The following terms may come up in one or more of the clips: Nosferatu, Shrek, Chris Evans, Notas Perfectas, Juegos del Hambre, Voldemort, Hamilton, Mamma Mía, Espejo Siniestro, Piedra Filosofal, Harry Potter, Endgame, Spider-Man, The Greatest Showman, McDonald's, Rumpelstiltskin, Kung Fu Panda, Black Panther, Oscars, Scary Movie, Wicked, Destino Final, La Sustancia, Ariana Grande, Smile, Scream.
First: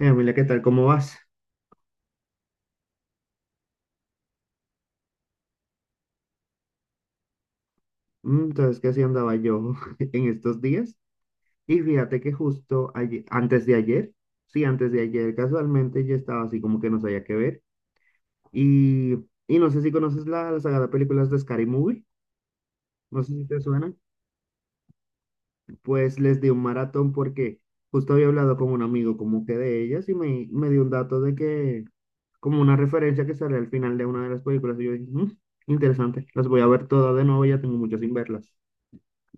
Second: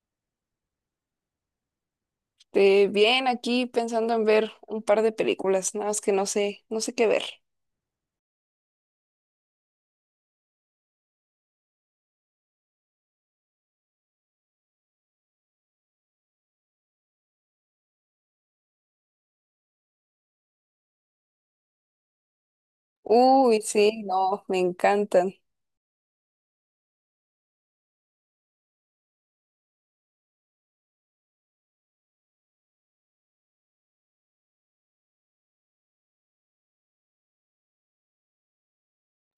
Emilia, ¿qué tal? ¿Cómo vas? Bien, aquí pensando en ver un par de películas, nada más que no sé qué ver. Entonces, que así andaba yo en estos días. Y fíjate que justo antes de ayer, sí, antes de ayer, casualmente yo estaba así como que no sabía qué ver. Y, y no sé si conoces la saga de películas de Scary Movie, no sé si te Uy, suenan. sí, no, me encantan. Pues les di un maratón porque justo había hablado con un amigo como que de ellas y me dio un dato de que, como una referencia que sale al final de una de las películas. Y yo dije, "Mm, interesante, las voy a ver todas de nuevo, ya tengo muchas sin verlas".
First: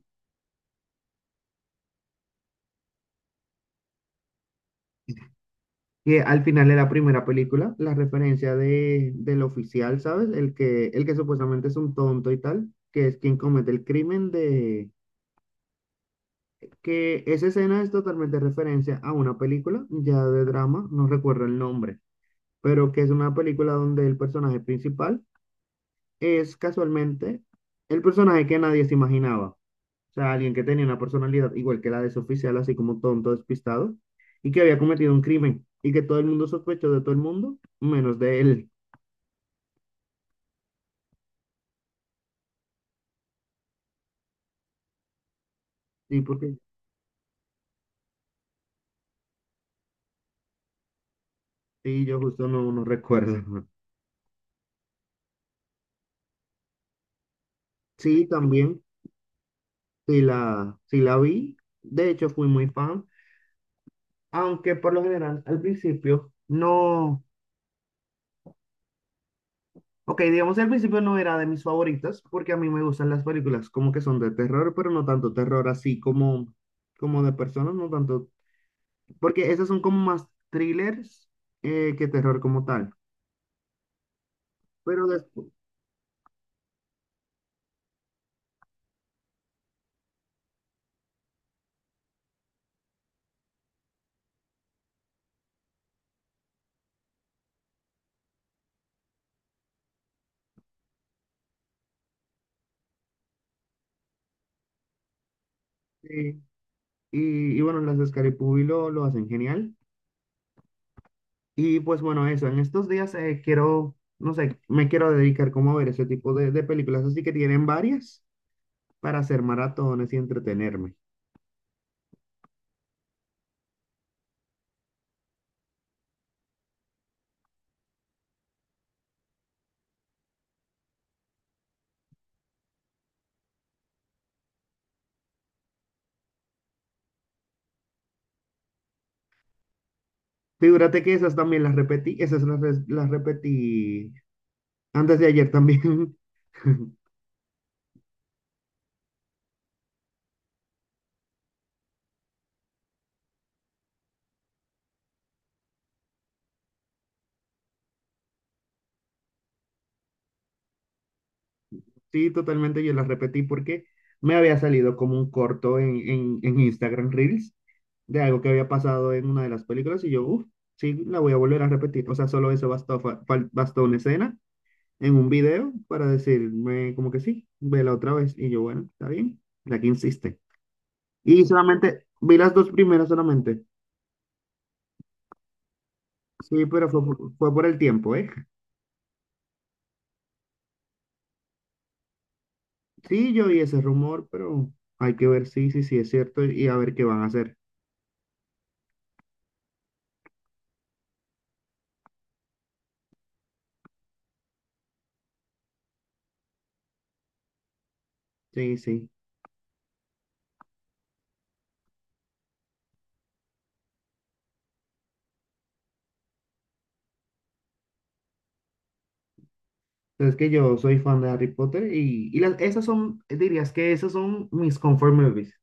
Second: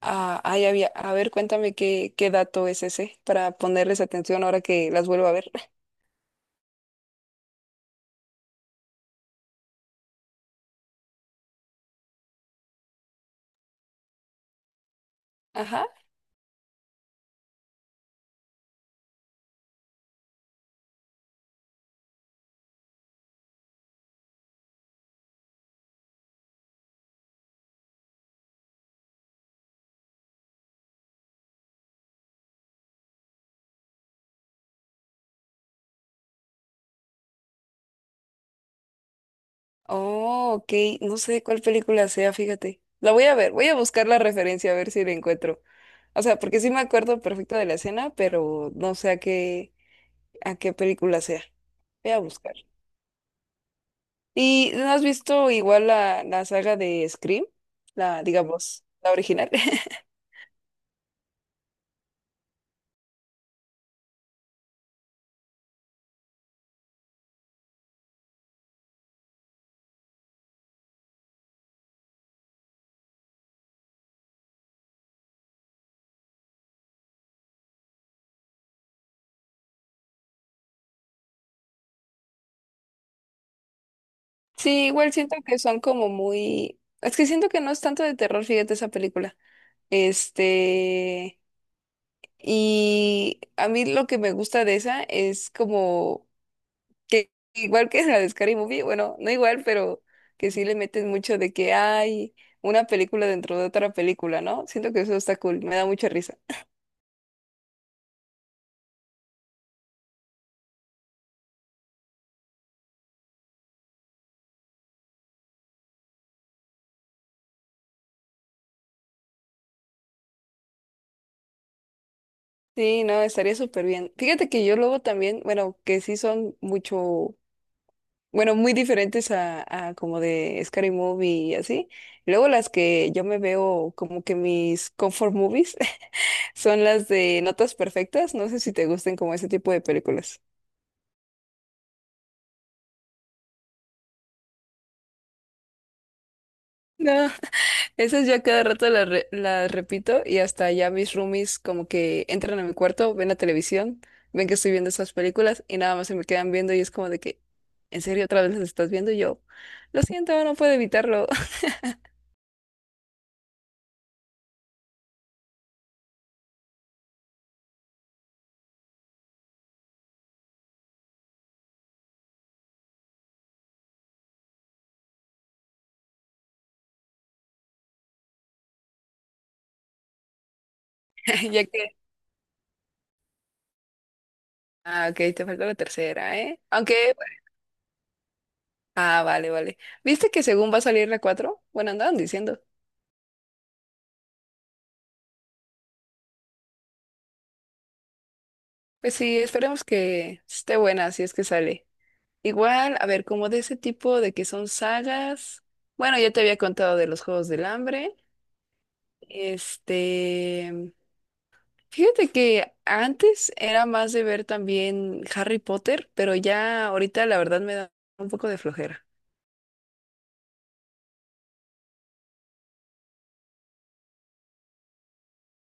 Ah, ay, a ver, cuéntame qué dato es ese para ponerles atención ahora que las vuelvo a ver. Que al final de la primera película, la referencia de, del oficial, ¿sabes? El que supuestamente es un tonto y tal, que es quien comete el crimen de... Ajá. Que esa escena es totalmente referencia a una película, ya de drama, no recuerdo el nombre, pero que es una película donde el personaje principal es casualmente el personaje que nadie se imaginaba. O sea, alguien que tenía una personalidad igual que la de su oficial, así como tonto, despistado, y que había cometido un crimen, y que todo el mundo sospechó de todo el mundo, menos de él. Oh, ok, no sé cuál película sea, fíjate. La voy a ver, voy a buscar la referencia a ver si la encuentro. Sí, O sea, porque porque sí me acuerdo perfecto de la escena, pero no sé a qué película sea. sí, Voy yo a justo buscar. No recuerdo. ¿Y no has visto igual la saga de Scream? La, Sí, también, digamos, la original. Sí la vi. De hecho, fui muy fan, aunque por lo general al principio no. Ok, digamos que al principio no era de mis favoritas porque a mí me gustan las películas como que son de terror, pero no tanto terror así como, como de personas, no tanto, porque esas son como más thrillers que terror como tal. Sí, Pero igual siento después, que son como muy. Es que siento que no es tanto de terror, fíjate esa película. Este... Y a mí lo que me gusta de esa es como que igual que la de Scary Movie, bueno, no igual, pero que sí le meten mucho de que hay una película dentro de otra película, ¿no? Siento que eso está cool, me da mucha eh, risa. Y bueno, las de Scary lo hacen genial. Y pues bueno, eso, en estos días quiero, no sé, me quiero dedicar como a ver ese tipo de películas, así que tienen varias para hacer maratones y entretenerme. Sí, no, estaría súper bien. Fíjate que yo luego también, bueno, que sí son mucho, bueno, muy diferentes a como de Scary Movie y así. Luego las que yo me veo como que mis comfort movies son las de Notas Perfectas. No sé si te gusten como ese tipo de películas. Figúrate que esas también las repetí, esas las repetí antes de ayer también. No, esas ya cada rato las repito y hasta ya mis roomies como que entran a mi cuarto, ven la televisión, ven que estoy viendo esas películas y nada más se me quedan viendo y es como de que, ¿en serio otra vez las estás viendo? Y yo, lo siento, no puedo evitarlo. Sí, totalmente yo la repetí porque me había salido como un corto en Instagram Reels de algo que había pasado en una de las películas y yo, uff, sí, la voy a volver a repetir. O sea, solo eso bastó, bastó una escena en un video para decirme como que sí, vela otra vez. Y yo, bueno, está bien, la que insiste. Y Ya que. solamente, vi las dos primeras solamente. Ah, ok, te falta la tercera, ¿eh? Sí, pero fue Aunque. por, fue por el tiempo, ¿eh? Ah, vale, vale. ¿Viste que según va a salir la cuatro? Bueno, andaban diciendo. Sí, yo oí ese rumor, pero hay que ver si es cierto y a ver qué van a hacer. Pues sí, esperemos que esté buena si es que sale. Igual, a ver, como de ese tipo de que son sagas. Bueno, ya te había contado de los Juegos del Hambre. Sí, sí. Este, Fíjate que antes era más de ver también Harry Potter, pero ya ahorita la verdad me da un poco de flojera. Es que yo soy fan de Harry Potter y las, esas son, dirías que esas son mis comfort movies.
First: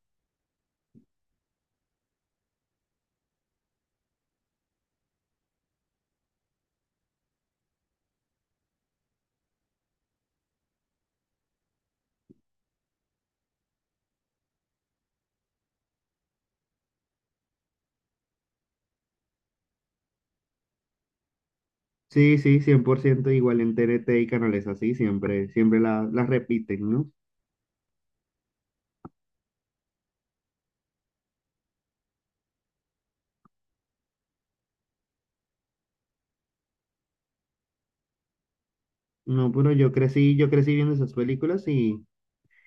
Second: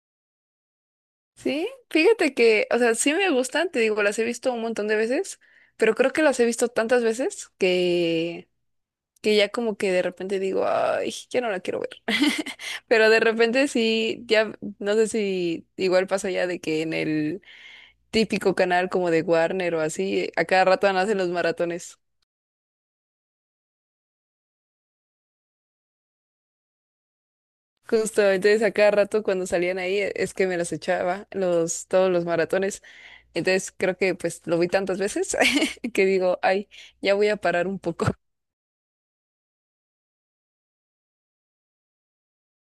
Sí, fíjate que, o sea, sí me gustan, te digo, las he visto un montón de veces, pero creo que las he visto tantas veces que ya como que de repente digo, ay, ya no la quiero ver. Pero de repente sí, ya, no sé si igual pasa ya de que en el típico canal como de Warner o así, a cada rato hacen los maratones. Sí, sí, 100% igual en TNT y canales así, siempre, las repiten, ¿no? Justo, entonces a cada rato cuando salían ahí es que me los echaba, todos los maratones. Entonces creo que pues lo vi tantas veces que digo, ay, ya voy a parar un poco. No, pero yo crecí viendo esas películas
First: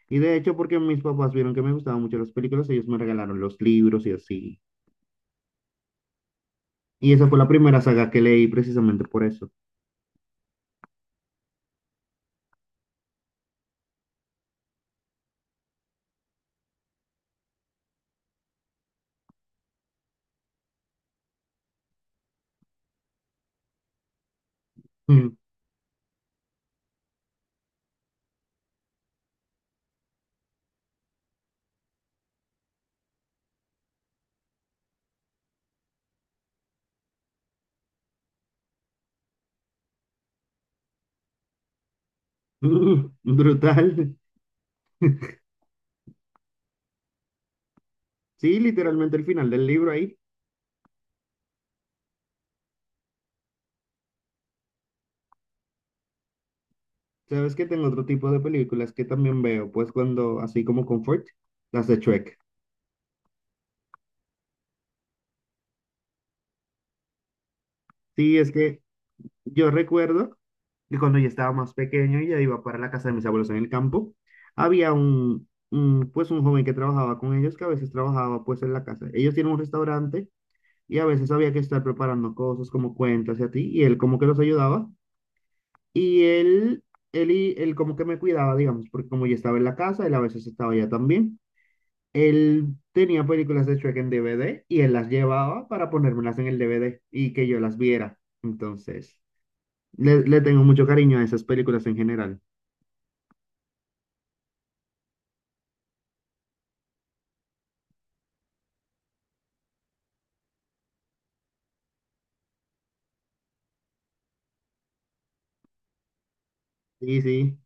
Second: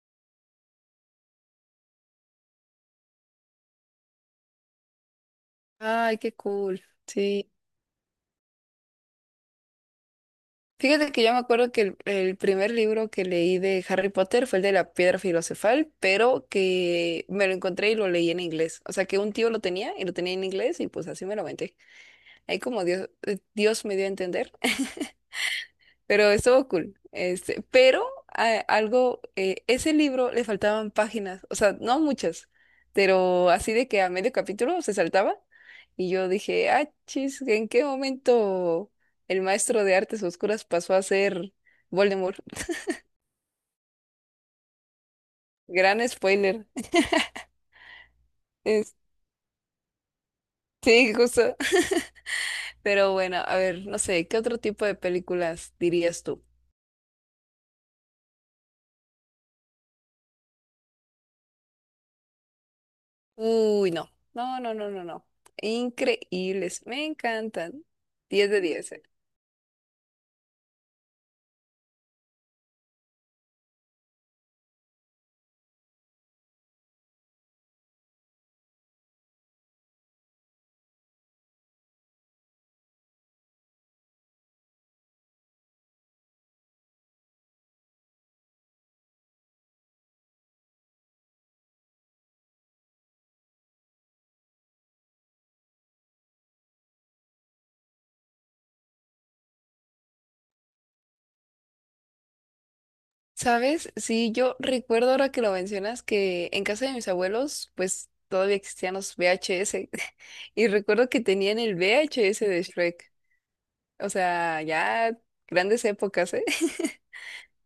y de hecho porque mis papás vieron que me gustaban mucho las películas, ellos me regalaron los libros y así. Ay, qué cool. Y esa fue la Sí. primera saga que leí precisamente por eso. Fíjate que yo me acuerdo que el primer libro que leí de Harry Potter fue el de la Piedra Filosofal, pero que me lo encontré y lo leí en inglés. O sea que un tío lo tenía y lo tenía en inglés y pues así me lo aventé. Ahí como Dios me dio a entender. Pero estuvo cool. Pero algo, ese libro le faltaban páginas, o sea, no muchas, pero así de que a medio capítulo se saltaba y yo dije, ah, chis, ¿en qué momento el maestro de artes oscuras pasó a ser Voldemort? Brutal. Gran spoiler. Sí, Es- literalmente el final del libro ahí. sí, justo. Pero bueno, a ver, no sé, ¿qué otro tipo de películas dirías tú? Sabes que tengo otro tipo de películas que también veo, pues cuando, así como comfort, las de Shrek. Uy, no, no, no, no, no, no. Increíbles, me encantan. Sí, diez es de que diez eh. yo recuerdo que cuando yo estaba más pequeño y ya iba para la casa de mis abuelos en el campo, había un, pues un joven que trabajaba con ellos, que a veces trabajaba pues en la casa. Ellos tienen un restaurante y a veces había que estar preparando cosas como cuentas y a ti, y él como que los ayudaba. Y él, y él como que me cuidaba, digamos, porque como yo estaba en la casa, él a veces estaba allá también. Él tenía películas de Shrek en DVD y él las llevaba para ponérmelas en el DVD y que yo las viera. Entonces, le tengo mucho cariño a esas películas en general. ¿Sabes? Sí, yo recuerdo ahora que lo mencionas que en casa de mis abuelos, pues todavía existían los VHS. Y recuerdo que tenían el VHS de Shrek. O sea, ya grandes épocas, ¿eh? Sí, sí,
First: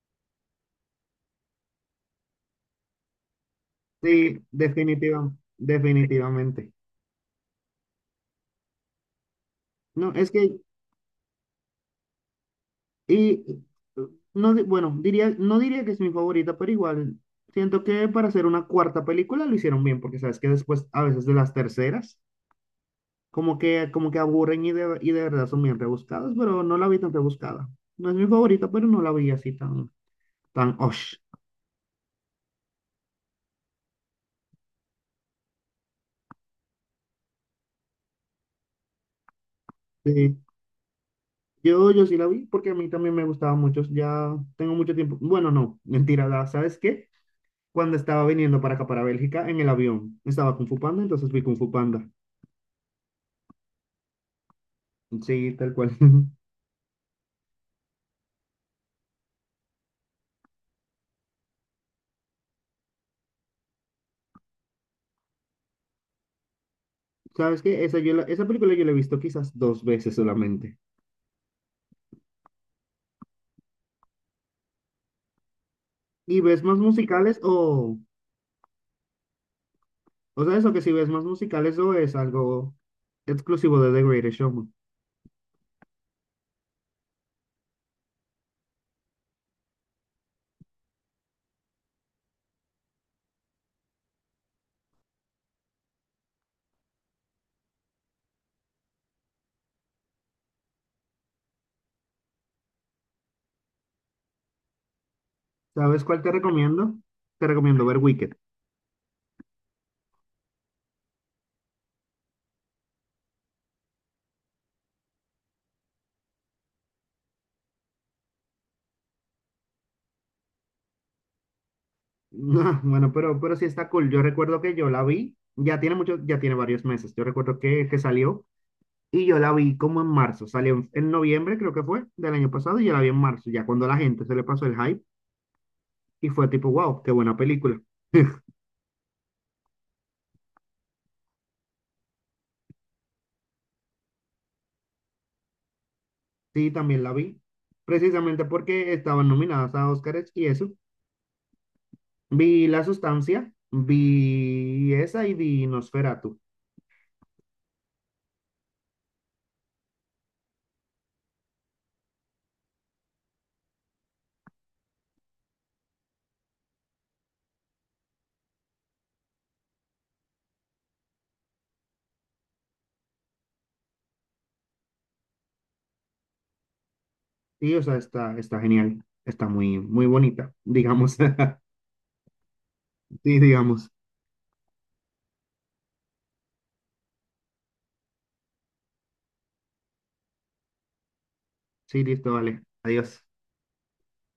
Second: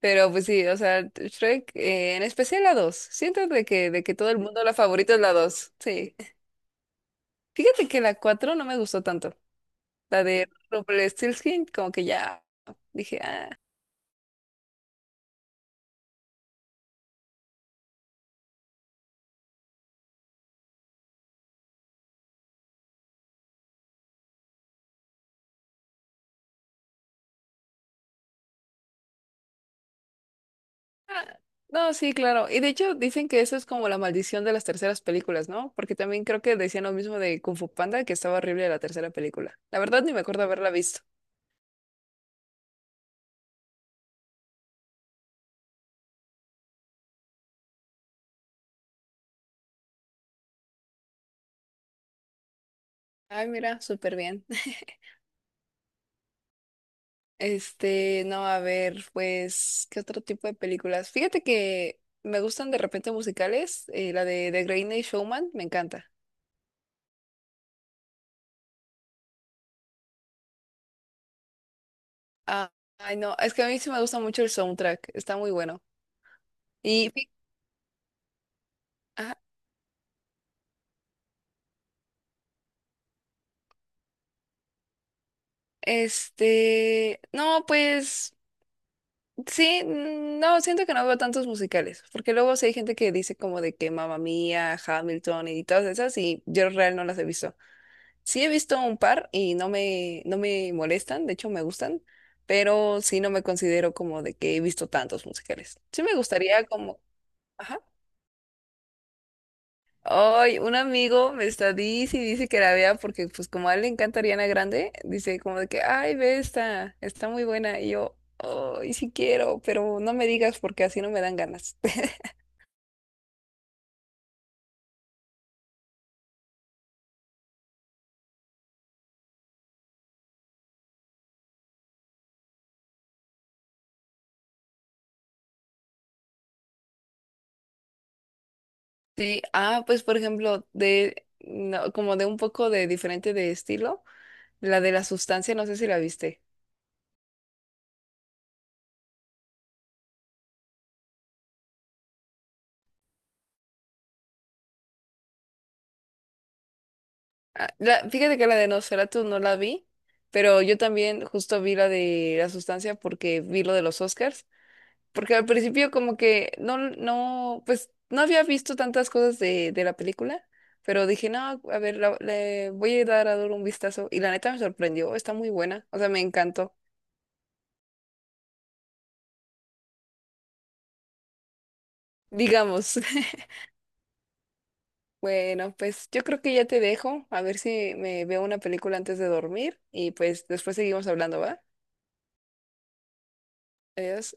Pero pues sí, o sea, Shrek, en especial la dos. Siento de que todo el sí, mundo la favorita es definitiva, la dos. Sí. definitivamente. Fíjate que la 4 no me gustó tanto. No, La es de que, Rumpelstiltskin, como que ya dije. y, no, bueno, diría, no diría que es mi favorita, pero igual, siento que para hacer una cuarta película lo hicieron bien, porque sabes que después, a veces de las terceras, como que, como que aburren y de verdad son bien rebuscadas, pero no la vi tan rebuscada. No es mi favorita, pero no la vi así tan, tan osh. No, sí, claro. Y de hecho dicen que eso es como la maldición de las terceras películas, ¿no? Porque también creo que decían lo mismo de Kung Fu Panda, que estaba horrible la tercera película. La verdad ni me Sí. acuerdo haberla visto. Yo sí la vi porque a mí también me gustaba mucho. Ya tengo mucho tiempo. Bueno, no, mentira, ¿sabes qué? Cuando estaba viniendo para acá, para Bélgica, en el avión, estaba Kung Fu Panda, entonces vi Kung Fu Panda. Ay, mira, súper bien. Sí, tal cual. No, a ver, pues, ¿qué otro tipo de películas? Fíjate que me gustan de repente musicales. La de The Greatest Showman, me encanta. ¿Sabes qué? Esa, esa película yo la he visto quizás 2 veces solamente. Ah, ay, no, es que a mí sí me gusta mucho el soundtrack, está muy bueno. ¿Y ves más Y, fí- musicales o, ajá, O sea, eso que si ves más musical, eso es algo exclusivo de The Greatest Showman. No, pues. Sí, no, siento que no veo tantos musicales, porque luego sí hay gente que dice como de que Mamma Mía, Hamilton y todas esas, y yo real no las he visto. Sí he visto un par y no me molestan, de hecho me gustan, pero sí no me considero como de que he visto tantos musicales. ¿Sabes Sí me cuál te gustaría recomiendo? como, Te ajá. recomiendo ver Wicked. Hoy un amigo me está dice y dice que la vea porque pues como a él le encanta Ariana Grande, dice como de que, ay, ve esta, está muy buena. Y yo, ay, sí quiero, pero no me digas porque así no me dan ganas. Bueno, pero sí está cool. Yo recuerdo que yo la vi, ya tiene mucho, ya tiene varios meses. Yo recuerdo que salió y yo la vi como en marzo. Salió en noviembre, creo que fue, del año pasado y yo la vi en marzo, ya cuando a la gente se le pasó el hype y fue tipo, wow, qué buena película. Sí, ah, pues por ejemplo, de no, como de un poco de diferente de estilo, la de la sustancia, no sé si la viste. Sí, también la vi, precisamente porque estaban nominadas a Oscars y eso. Vi La Sustancia, vi esa y vi Nosferatu. Ah, fíjate que la de Nosferatu no la vi, pero yo también justo vi la de la sustancia porque vi lo de los Oscars. Porque al principio como que no, no, pues no había visto tantas cosas de la película, pero dije, no, a ver, le voy a dar un vistazo. Y la neta me sorprendió, está muy buena, o sea, me encantó, Sí, o sea, está, está genial. Está muy, muy bonita, digamos. digamos. Sí, digamos. Bueno, pues yo creo que ya te dejo, a ver si me veo una película antes de dormir y pues después seguimos hablando, ¿va? Sí, listo, vale. Adiós. Adiós.